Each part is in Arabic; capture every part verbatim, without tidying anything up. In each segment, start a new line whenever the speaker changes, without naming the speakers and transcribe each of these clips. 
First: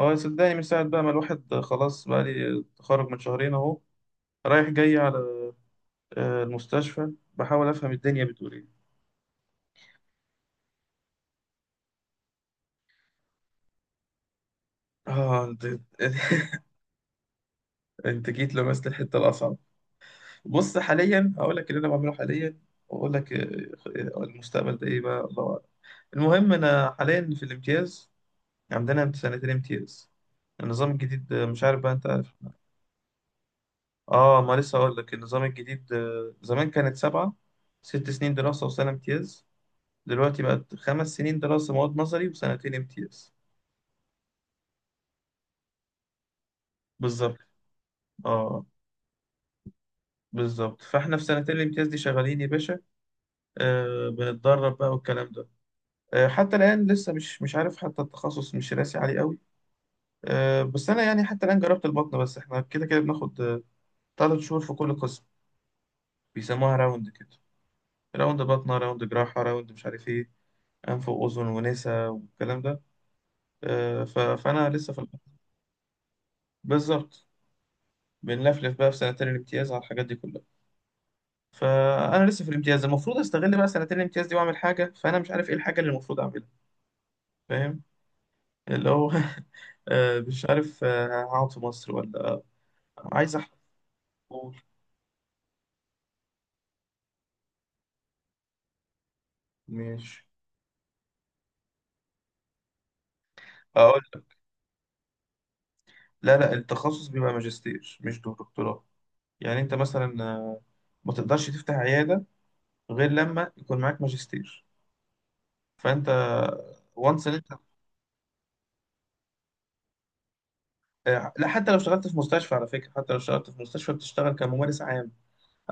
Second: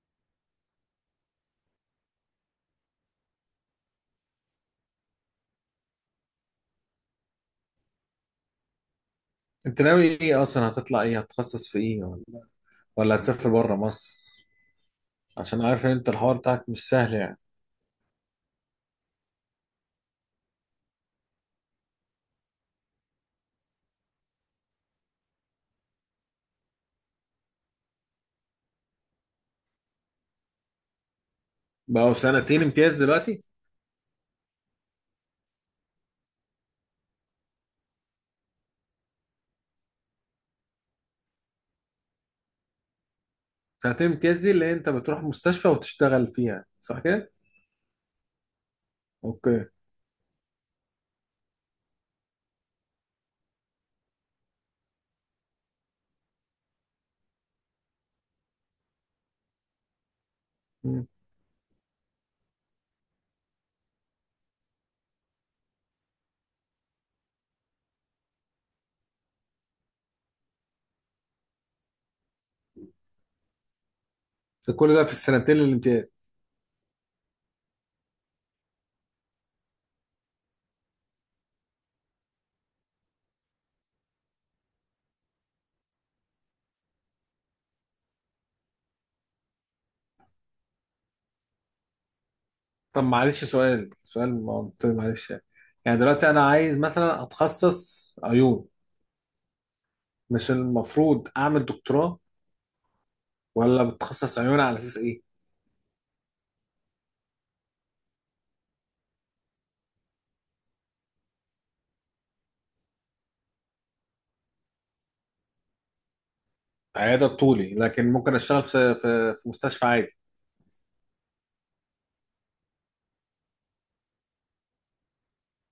هو صدقني مش ساعد بقى، ما الواحد خلاص بقى لي تخرج من شهرين اهو، رايح جاي على آه، المستشفى بحاول افهم الدنيا بتقول ايه.
انت ناوي ايه اصلا؟ هتطلع ايه؟ هتتخصص في ايه ولا ولا هتسافر بره مصر؟
اه
عشان
انت.
عارف ان انت الحوار بتاعك مش سهل يعني.
انت جيت لمست الحته الاصعب. بص حاليا هقول لك اللي انا بعمله حاليا، واقول لك آه، آه، المستقبل ده ايه بقى، الله اعلم. المهم انا حاليا في الامتياز، عندنا امت- سنتين امتياز، النظام الجديد. آه، مش عارف بقى، انت
بقوا
عارف؟
سنتين امتياز دلوقتي؟
اه ما لسه هقول لك النظام الجديد. آه، زمان كانت سبعة، ست سنين دراسة وسنة امتياز، دلوقتي بقت خمس سنين دراسة مواد نظري وسنتين امتياز.
سنتين امتياز دي اللي انت بتروح مستشفى وتشتغل فيها صح كده؟
بالظبط. اه
اوكي.
بالظبط، فاحنا في سنتين الامتياز دي شغالين يا باشا. آه بنتدرب بقى والكلام ده. آه حتى الآن لسه مش مش عارف، حتى التخصص مش راسي عليه قوي. آه بس أنا
مم.
يعني حتى الآن جربت البطنة، بس احنا كده كده بناخد آه، تلات شهور في كل قسم، بيسموها راوند كده، راوند بطنة، راوند جراحة، راوند مش عارف ايه، أنف وأذن ونسا والكلام ده. آه، ف- فأنا
ده
لسه
كل
في
ده في
البطنة.
السنتين الامتياز؟
بالظبط. بنلفلف بقى في سنتين الامتياز على الحاجات دي كلها، فانا لسه في الامتياز، المفروض استغل بقى سنتين الامتياز دي واعمل حاجه، فانا مش عارف ايه الحاجه اللي المفروض اعملها، فاهم؟ اللي هو آه، مش عارف، آه، هقعد في مصر ولا.
طب
عايز
معلش،
احضر.
سؤال سؤال
قول.
منطقي، معلش يعني. يعني دلوقتي انا عايز مثلا اتخصص عيون،
ماشي.
مش المفروض اعمل دكتوراه ولا
اقول لك.
بتخصص عيون على اساس ايه؟
لا لا التخصص بيبقى ماجستير مش دكتوراه. يعني انت مثلا آه، ما تقدرش تفتح عياده غير لما يكون معاك ماجستير، فانت. وانس
عيادة
ان انت.
طولي، لكن ممكن اشتغل في في في مستشفى عادي.
آه، لا حتى لو اشتغلت في مستشفى، على فكره حتى لو اشتغلت في مستشفى بتشتغل كممارس عام،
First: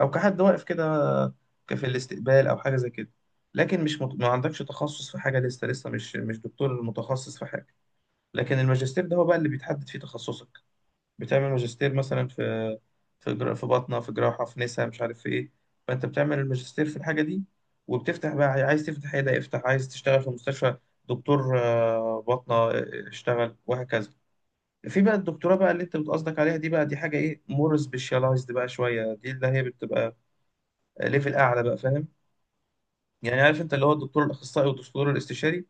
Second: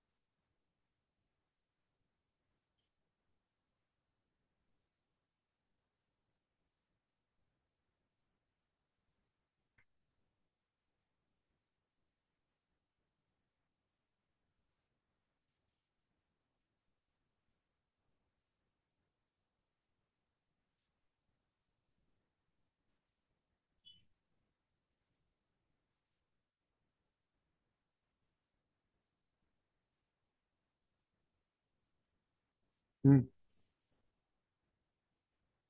او كحد واقف كده في الاستقبال او حاجه زي كده. لكن مش مت... ما عندكش تخصص في حاجه لسه، لسه مش مش دكتور متخصص في حاجه. لكن الماجستير ده هو بقى اللي بيتحدد فيه تخصصك، بتعمل ماجستير مثلا في في جرا... في باطنه، في جراحه، في نسا، مش عارف في ايه. فانت بتعمل الماجستير في الحاجه دي، وبتفتح بقى، عايز تفتح عياده افتح، عايز تشتغل في مستشفى دكتور آه، باطنه آه، اشتغل، وهكذا. في بقى الدكتوراه بقى اللي انت بتقصدك عليها دي بقى، دي حاجه ايه، مور سبيشاليزد بقى شويه، دي اللي هي بتبقى ليفل اعلى بقى، فاهم؟ يعني عارف انت اللي هو الدكتور الاخصائي والدكتور الاستشاري،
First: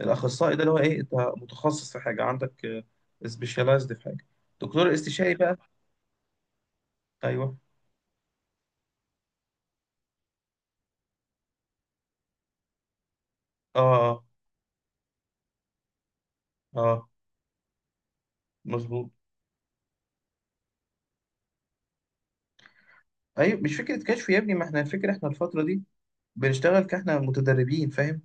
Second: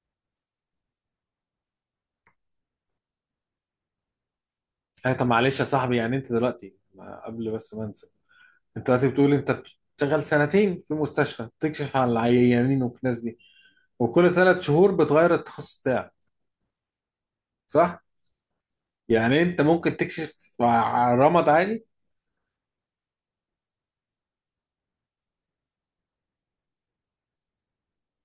الاخصائي ده اللي هو ايه، انت متخصص في حاجه، عندك سبيشاليزد في حاجه. الدكتور
اه طب
الاستشاري بقى.
معلش يا صاحبي، يعني انت دلوقتي، ما- قبل
ايوه.
بس ما انسى، انت دلوقتي بتقول انت بتشتغل سنتين في مستشفى، بتكشف على العيانين والناس دي،
اه
وكل ثلاث شهور بتغير التخصص بتاعك،
اه آه،
صح؟
مظبوط.
يعني انت ممكن تكشف على رمض عادي؟
ايوه مش فكره كشف يا ابني، ما احنا الفكره، احنا الفتره دي بنشتغل كاحنا متدربين، فاهم،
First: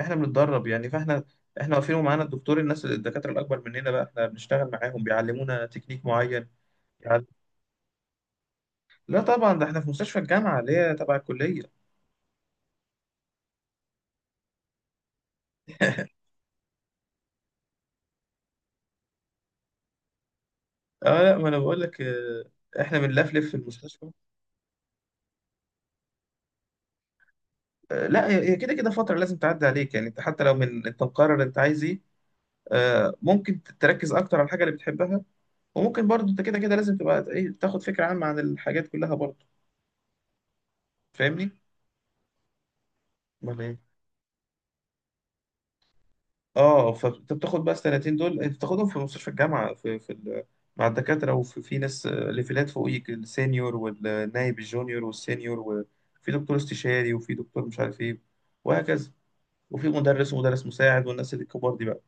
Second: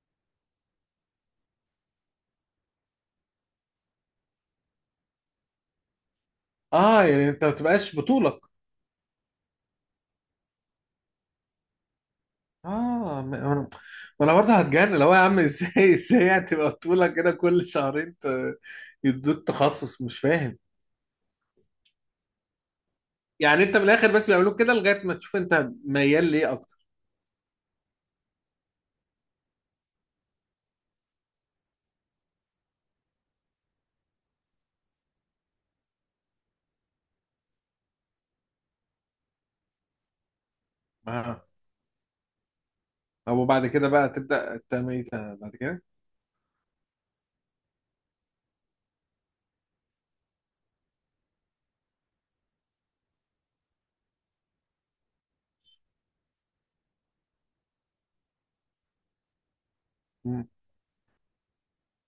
احنا بنتدرب يعني. فاحنا احنا واقفين ومعانا الدكتور، الناس الدكاتره الاكبر مننا بقى احنا بنشتغل معاهم، بيعلمونا تكنيك معين.
اه
يعني
يعني انت ما بتبقاش بطولك.
لا طبعا، ده احنا في مستشفى الجامعه اللي هي تبع الكليه.
اه، ما ما انا ما أنا برضه هتجنن لو يا عم، ازاي ازاي يعني تبقى بطولك كده كل شهرين ت- يدوك تخصص مش فاهم؟
اه لا ما انا بقول لك، آه، احنا بنلفلف في
يعني انت من
المستشفى.
الاخر بس بيعملوك كده لغايه ما تشوف انت ميال ليه اكتر.
آه، لا هي هي كده كده فتره لازم تعدي عليك، يعني انت حتى لو من انت مقرر انت عايز ايه، آه، ممكن تركز اكتر على الحاجه اللي بتحبها، وممكن برضه انت كده كده لازم تبقى ايه، تاخد فكره عامه عن الحاجات كلها برضه.
آه.
فاهمني.
او
امال
بعد
ايه.
كده بقى تبدا تعمل ايه؟ تا- بعد كده.
اه فانت بتاخد بقى السنتين دول، انت بتاخدهم في مستشفى الجامعه في في ال- مع الدكاتره، وفي في ناس آه، ليفلات فوقيك، السينيور والنايب، الجونيور والسينيور، وفي دكتور استشاري، وفي دكتور مش عارف ايه، وهكذا، وفي مدرس
مم.
ومدرس مساعد، والناس اللي الكبار دي بقى.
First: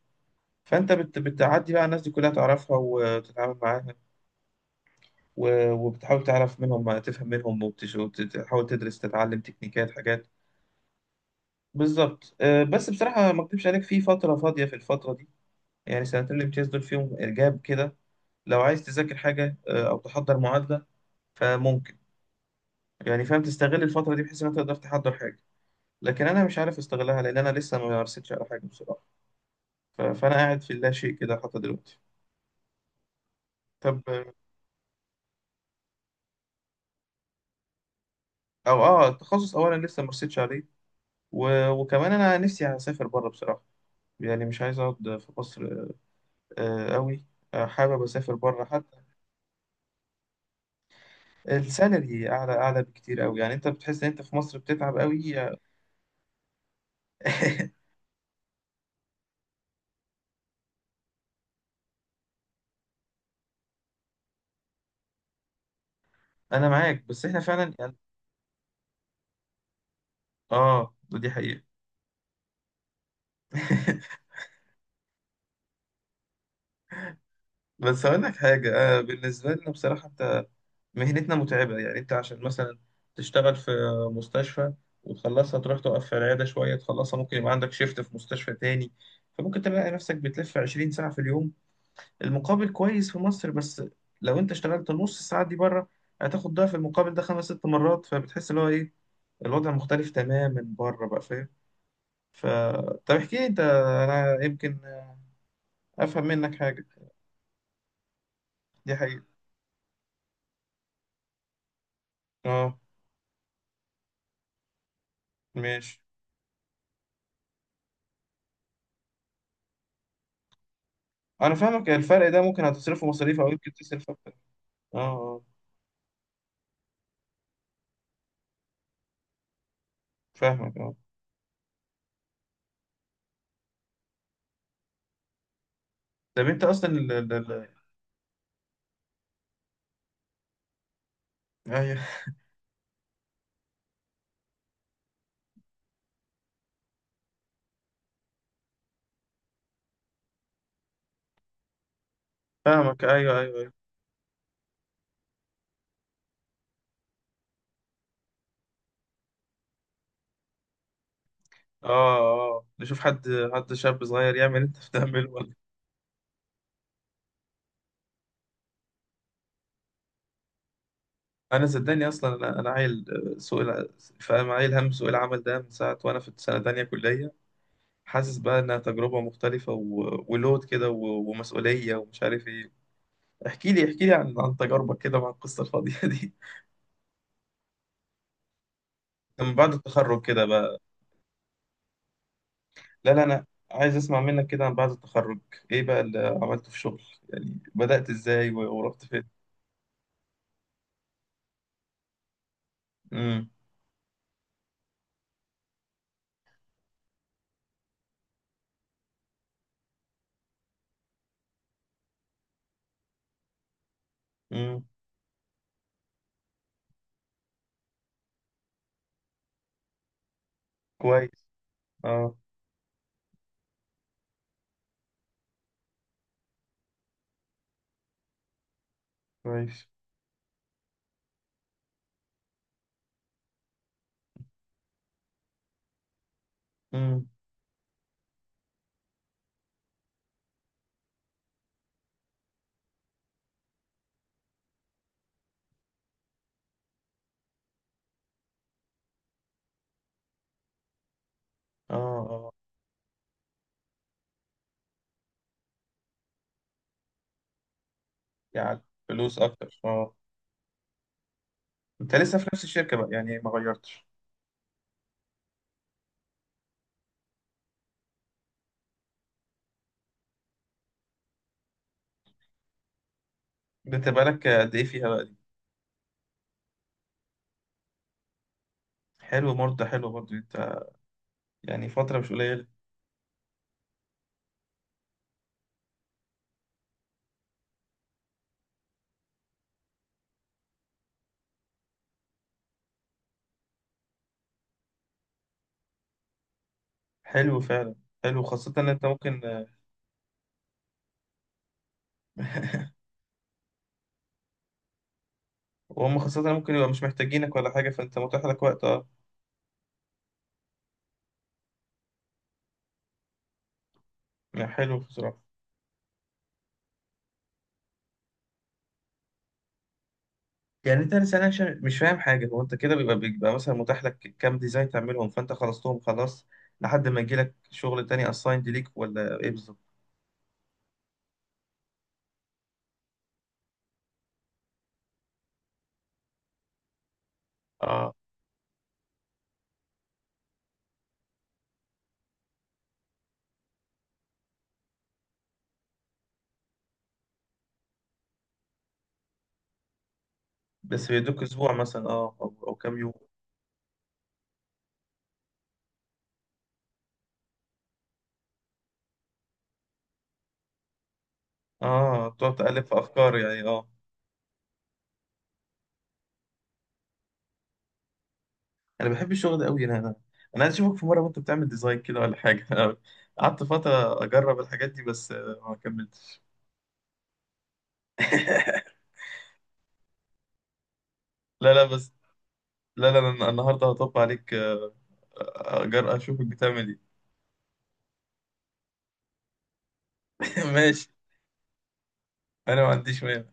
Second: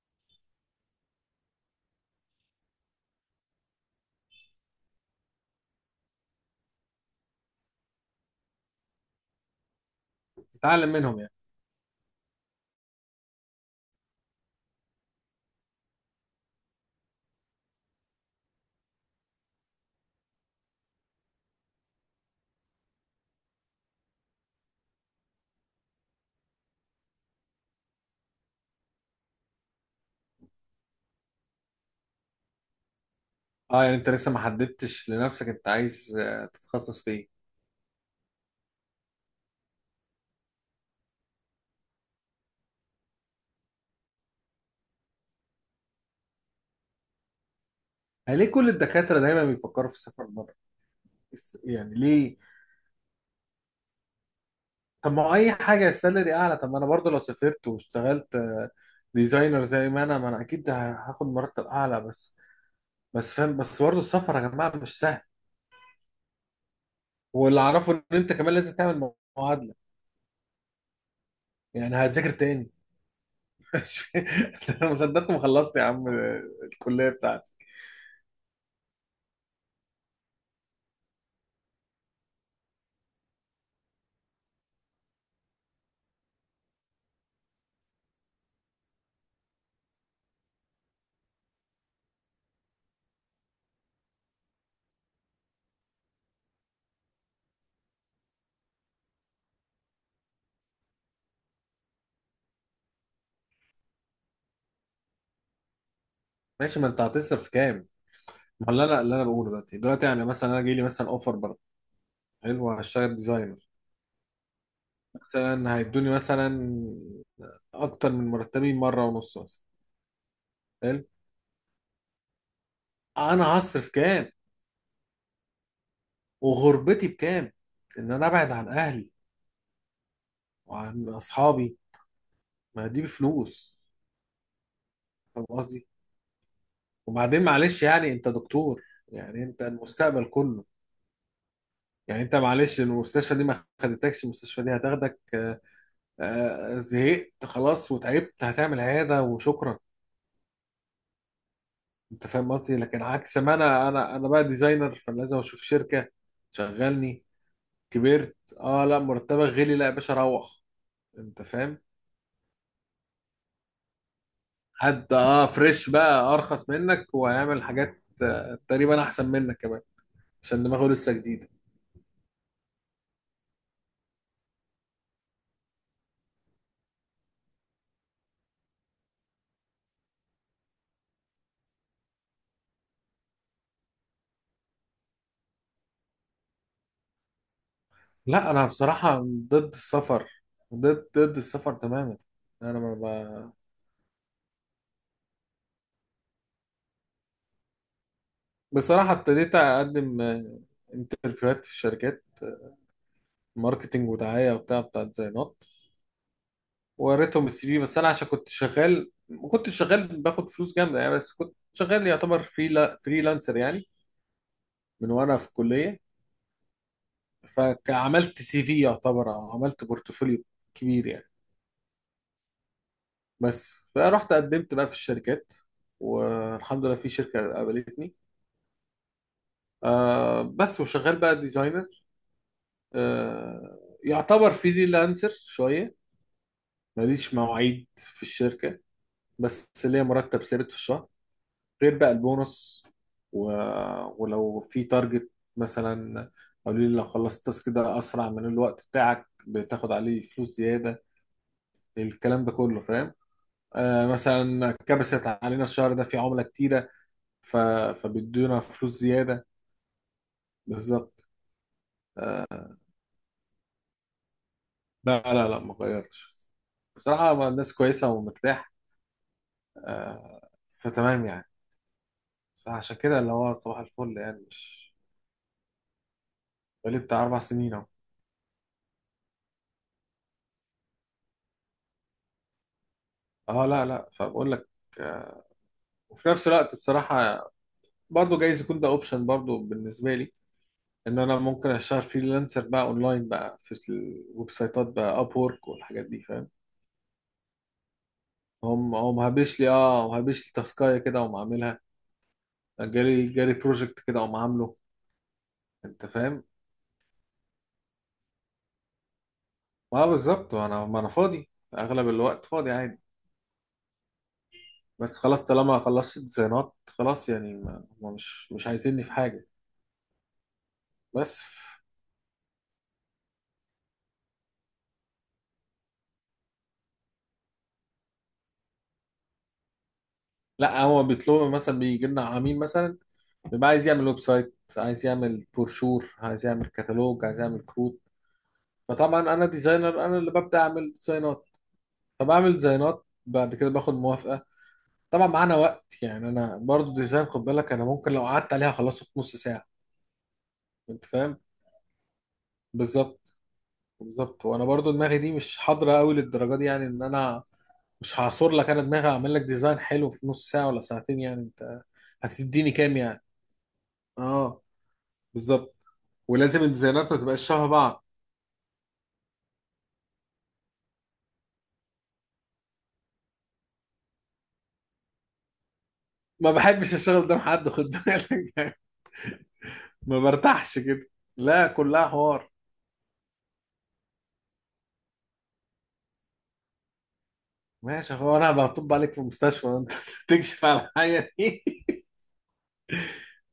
فانت بت... بتعدي بقى الناس دي كلها، تعرفها وتتعامل معاها، و... وبتحاول تعرف منهم، تفهم منهم، وبتش- وتحاول تدرس، تتعلم تكنيكات حاجات.
تتعلم منهم يعني.
بالظبط. آه، بس بصراحة ما اكدبش عليك، في فترة فاضية في الفترة دي، يعني سنتين الامتياز دول فيهم إرجاب كده. لو عايز تذاكر حاجة آه، أو تحضر معادلة فممكن، يعني فاهم، تستغل الفترة دي بحيث إن أنت تقدر تحضر حاجة. لكن أنا مش عارف أستغلها، لأن أنا لسه ما مارستش على حاجة بصراحة. ف- فأنا قاعد في اللاشيء كده حتى دلوقتي.
اه يعني
طب.
انت لسه ما حددتش لنفسك انت عايز آه، تتخصص في ايه.
او اه التخصص اولا لسه ما رسيتش عليه. و... وكمان انا نفسي اسافر بره بصراحه، يعني مش عايز اقعد في مصر آه، قوي. آه، حابب اسافر
يعني ليه
بره
كل
حتى.
الدكاتره دايما بيفكروا في السفر بره؟ بس- يعني
السالري
ليه؟
اعلى، اعلى بكتير قوي، يعني انت بتحس ان انت في مصر بتتعب
طب ما هو
قوي
اي
آه،
حاجه السالري اعلى. طب ما انا برضو، لو سافرت واشتغلت آه، ديزاينر زي ما انا ما انا اكيد هاخد مرتب اعلى بس. بس فاهم، بس برضو السفر يا جماعه مش سهل.
انا معاك، بس احنا
واللي
فعلا
اعرفه
يعني.
ان انت كمان لازم تعمل معادله.
اه دي حقيقه.
يعني هتذاكر تاني؟ مش- انا ما صدقت ما خلصت يا عم آه، الكليه بتاعتي.
بس اقول لك حاجه آه، بالنسبه لنا بصراحه مهنتنا متعبة، يعني أنت عشان مثلا تشتغل في مستشفى وتخلصها، تروح تقف في العيادة شوية تخلصها، ممكن يبقى عندك شيفت في مستشفى تاني، فممكن تلاقي نفسك بتلف 20 ساعة في اليوم. المقابل كويس في مصر، بس لو أنت اشتغلت نص الساعة دي بره هتاخد ضعف المقابل ده خمس ست مرات، فبتحس اللي هو إيه، الوضع مختلف تماما بره بقى، فاهم؟ ف طب احكي لي أنت، أنا يمكن أفهم منك
ماشي،
حاجة.
ما انت هتصرف كام؟ ما هو اللي
دي
انا اللي
حقيقة.
انا بقوله دلوقتي دلوقتي يعني مثلا انا جاي لي مثلا اوفر بره. حلو،
أه.
هشتغل ديزاينر، مثلا
ماشي.
هيدوني مثلا اكتر من مرتبي مره ونص مثلا. حلو.
أنا فاهمك، الفرق ده ممكن هتصرفه مصاريف، أو
انا
يمكن
هصرف
تصرف
كام؟
أكتر. أه اه.
وغربتي بكام؟ ان انا ابعد عن اهلي
فاهمك اه.
وعن اصحابي، ما دي بفلوس، فاهم قصدي.
طب انت اصلا ال... ال...
وبعدين
ال...
معلش، يعني انت دكتور، يعني انت المستقبل كله.
ايوه.
يعني انت معلش، المستشفى دي ما خدتكش، المستشفى دي هتاخدك آه، آه، زهقت خلاص وتعبت، هتعمل عياده وشكرا. انت فاهم قصدي، لكن
فاهمك،
عكس
ايوه
ما
ايوه ايوه
انا انا انا بقى ديزاينر، فلازم اشوف شركه شغلني. كبرت، اه، لا مرتبك غلي، لا يا باشا روح. انت فاهم.
اه اه نشوف حد، حد شاب صغير يعمل انت
حد
بتعمله
اه
ولا.
فريش بقى ارخص منك وهيعمل حاجات آه، تقريبا احسن منك كمان عشان دماغه لسه جديده.
انا صدقني اصلا انا انا عيل، آه، سوق الع- فاهم، عيل، هم سوق العمل ده من ساعه وانا في سنه تانية كليه. حاسس بقى انها تجربه مختلفه، و... ولود كده، و... ومسؤوليه ومش عارف ايه. احكي لي، احكي لي عن عن تجاربك كده مع القصه الفاضيه دي.
لا انا بصراحه
من بعد
ضد
التخرج
السفر،
كده بقى.
ضد ضد السفر تماما. انا
لا لا انا
ما
عايز اسمع منك كده عن بعد التخرج ايه بقى اللي عملته في شغل، يعني بدأت ازاي و-
ب...
ورحت
بصراحه
فين.
ابتديت اقدم آه، انترفيوهات في الشركات،
امم.
ماركتينج ودعايه، وبتاع بتاع ديزاينات. وريتهم السي في، بس انا عشان كنت شغال، ما كنتش شغال باخد فلوس جامده يعني، بس كنت شغال يعتبر فريلا فريلانسر يعني
امم.
من وانا في الكليه. فعملت سي في يعتبر، أو عملت بورتفوليو كبير يعني.
كويس. اه.
بس فرحت قدمت بقى في الشركات، والحمد لله في شركه قابلتني.
كويس.
آه بس وشغال بقى ديزاينر، آه يعتبر فريلانسر شويه.
امم.
ماليش مواعيد في الشركه، بس ليا مرتب ثابت في الشهر، غير بقى البونص، و... ولو في تارجت مثلا، قالوا لي لو خلصت التاسك ده اسرع من الوقت بتاعك بتاخد عليه فلوس زياده،
اه
الكلام
اه،
ده كله فاهم. آه مثلا كبست علينا الشهر ده في عمله كتيره، ف... فبيدونا
يعني
فلوس
فلوس
زياده.
اكتر اه.
بالظبط.
انت لسه في نفس الشركه بقى، يعني ما غيرتش.
لا لا لا، ما غيرش. بصراحه ما الناس كويسه ومرتاح. آه فتمام يعني. فعشان كده اللي هو صباح
انت
الفل يعني،
بقالك قد ايه
مش.
فيها بقى دي.
بقالي بتاع اربع سنين اهو.
حلو برضه، حلو برضه انت، يعني فتره مش قليله.
اه لا لا، فبقول لك آه، وفي نفس الوقت بصراحة برضه جايز يكون ده اوبشن برضه بالنسبه لي، ان انا ممكن اشتغل فريلانسر بقى اونلاين بقى في الويب سايتات بقى اب وورك والحاجات دي، فاهم.
حلو فعلا، حلو خاصه ان
هم
انت
هم
ممكن.
هبش لي اه، وهبش لي تاسكايه كده وما عاملها، جالي جالي بروجكت كده وما عامله، انت
وهم خاصه
فاهم.
ممكن يبقى مش محتاجينك ولا حاجه، فانت متاح لك وقت اه.
اه بالظبط، ما انا ما انا فاضي اغلب الوقت فاضي عادي.
يعني حلو
بس
بصراحه.
خلاص طالما خلصت ديزاينات خلاص يعني، ما هم مش مش عايزيني في حاجه.
يعني انت لسه،
بس.
أنا عشان مش فاهم حاجه، هو انت كده بيبقى بيبقى مثلا متاح لك كام ديزاين تعملهم، فانت خلصتهم خلاص لحد ما يجي لك شغل تاني اسايند ليك، ولا ايه بالظبط.
لا هو بيطلبوا مثلا، بيجي لنا عميل مثلا بيبقى عايز يعمل ويب سايت، عايز يعمل بروشور، عايز يعمل كتالوج، عايز يعمل كروت.
اه
فطبعا انا ديزاينر، انا اللي ببدا اعمل ديزاينات. فبعمل ديزاينات بعد كده باخد موافقه. طبعا معانا وقت يعني، انا برضو ديزاين خد بالك، انا ممكن لو قعدت عليها اخلصه في نص ساعه، انت
بس
فاهم.
بيدوك اسبوع مثلا، اه او أو كام يوم.
بالظبط، بالظبط. وانا برضو دماغي دي مش حاضره قوي للدرجه دي، يعني ان انا مش هعصر لك انا دماغي اعمل لك ديزاين حلو في نص ساعه ولا ساعتين، يعني انت
اه تقعد
هتديني
تألف
كام
في
يعني.
افكار يعني اه.
اه بالظبط. ولازم الديزاينات ما تبقاش شبه بعض.
انا بحب الشغل ده قوي، انا انا انا عايز اشوفك في مره وانت بتعمل ديزاين كده ولا حاجه. أنا قعدت فتره اجرب الحاجات دي، بس آه، ما كملتش.
ما بحبش الشغل ده مع حد، خد بالك. ما برتاحش كده. لا
لا لا
كلها
بس.
حوار.
لا لا أنا النهارده هطب عليك آه، اجر اشوفك بتعمل ايه.
ماشي، هو انا بطب عليك في المستشفى انت تكشف على
ماشي،
الحاجه دي.
انا ما عنديش مانع.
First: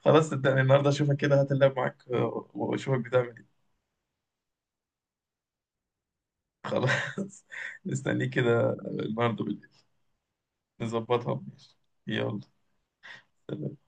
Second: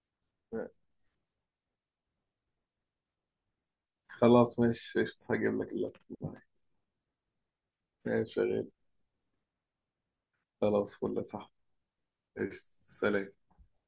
خلاص صدقني النهارده اشوفك كده، هات اللاب معاك آه، واشوفك بتعمل ايه.
خلاص ماشي قشطة، هجيب لك اللابتوب معايا.
خلاص. مستنيك
ماشي شغال.
كده النهارده بالليل.
خلاص فل يا
نظبطها،
صاحبي.
ماشي. يلا.
قشطة سلام.
سلام.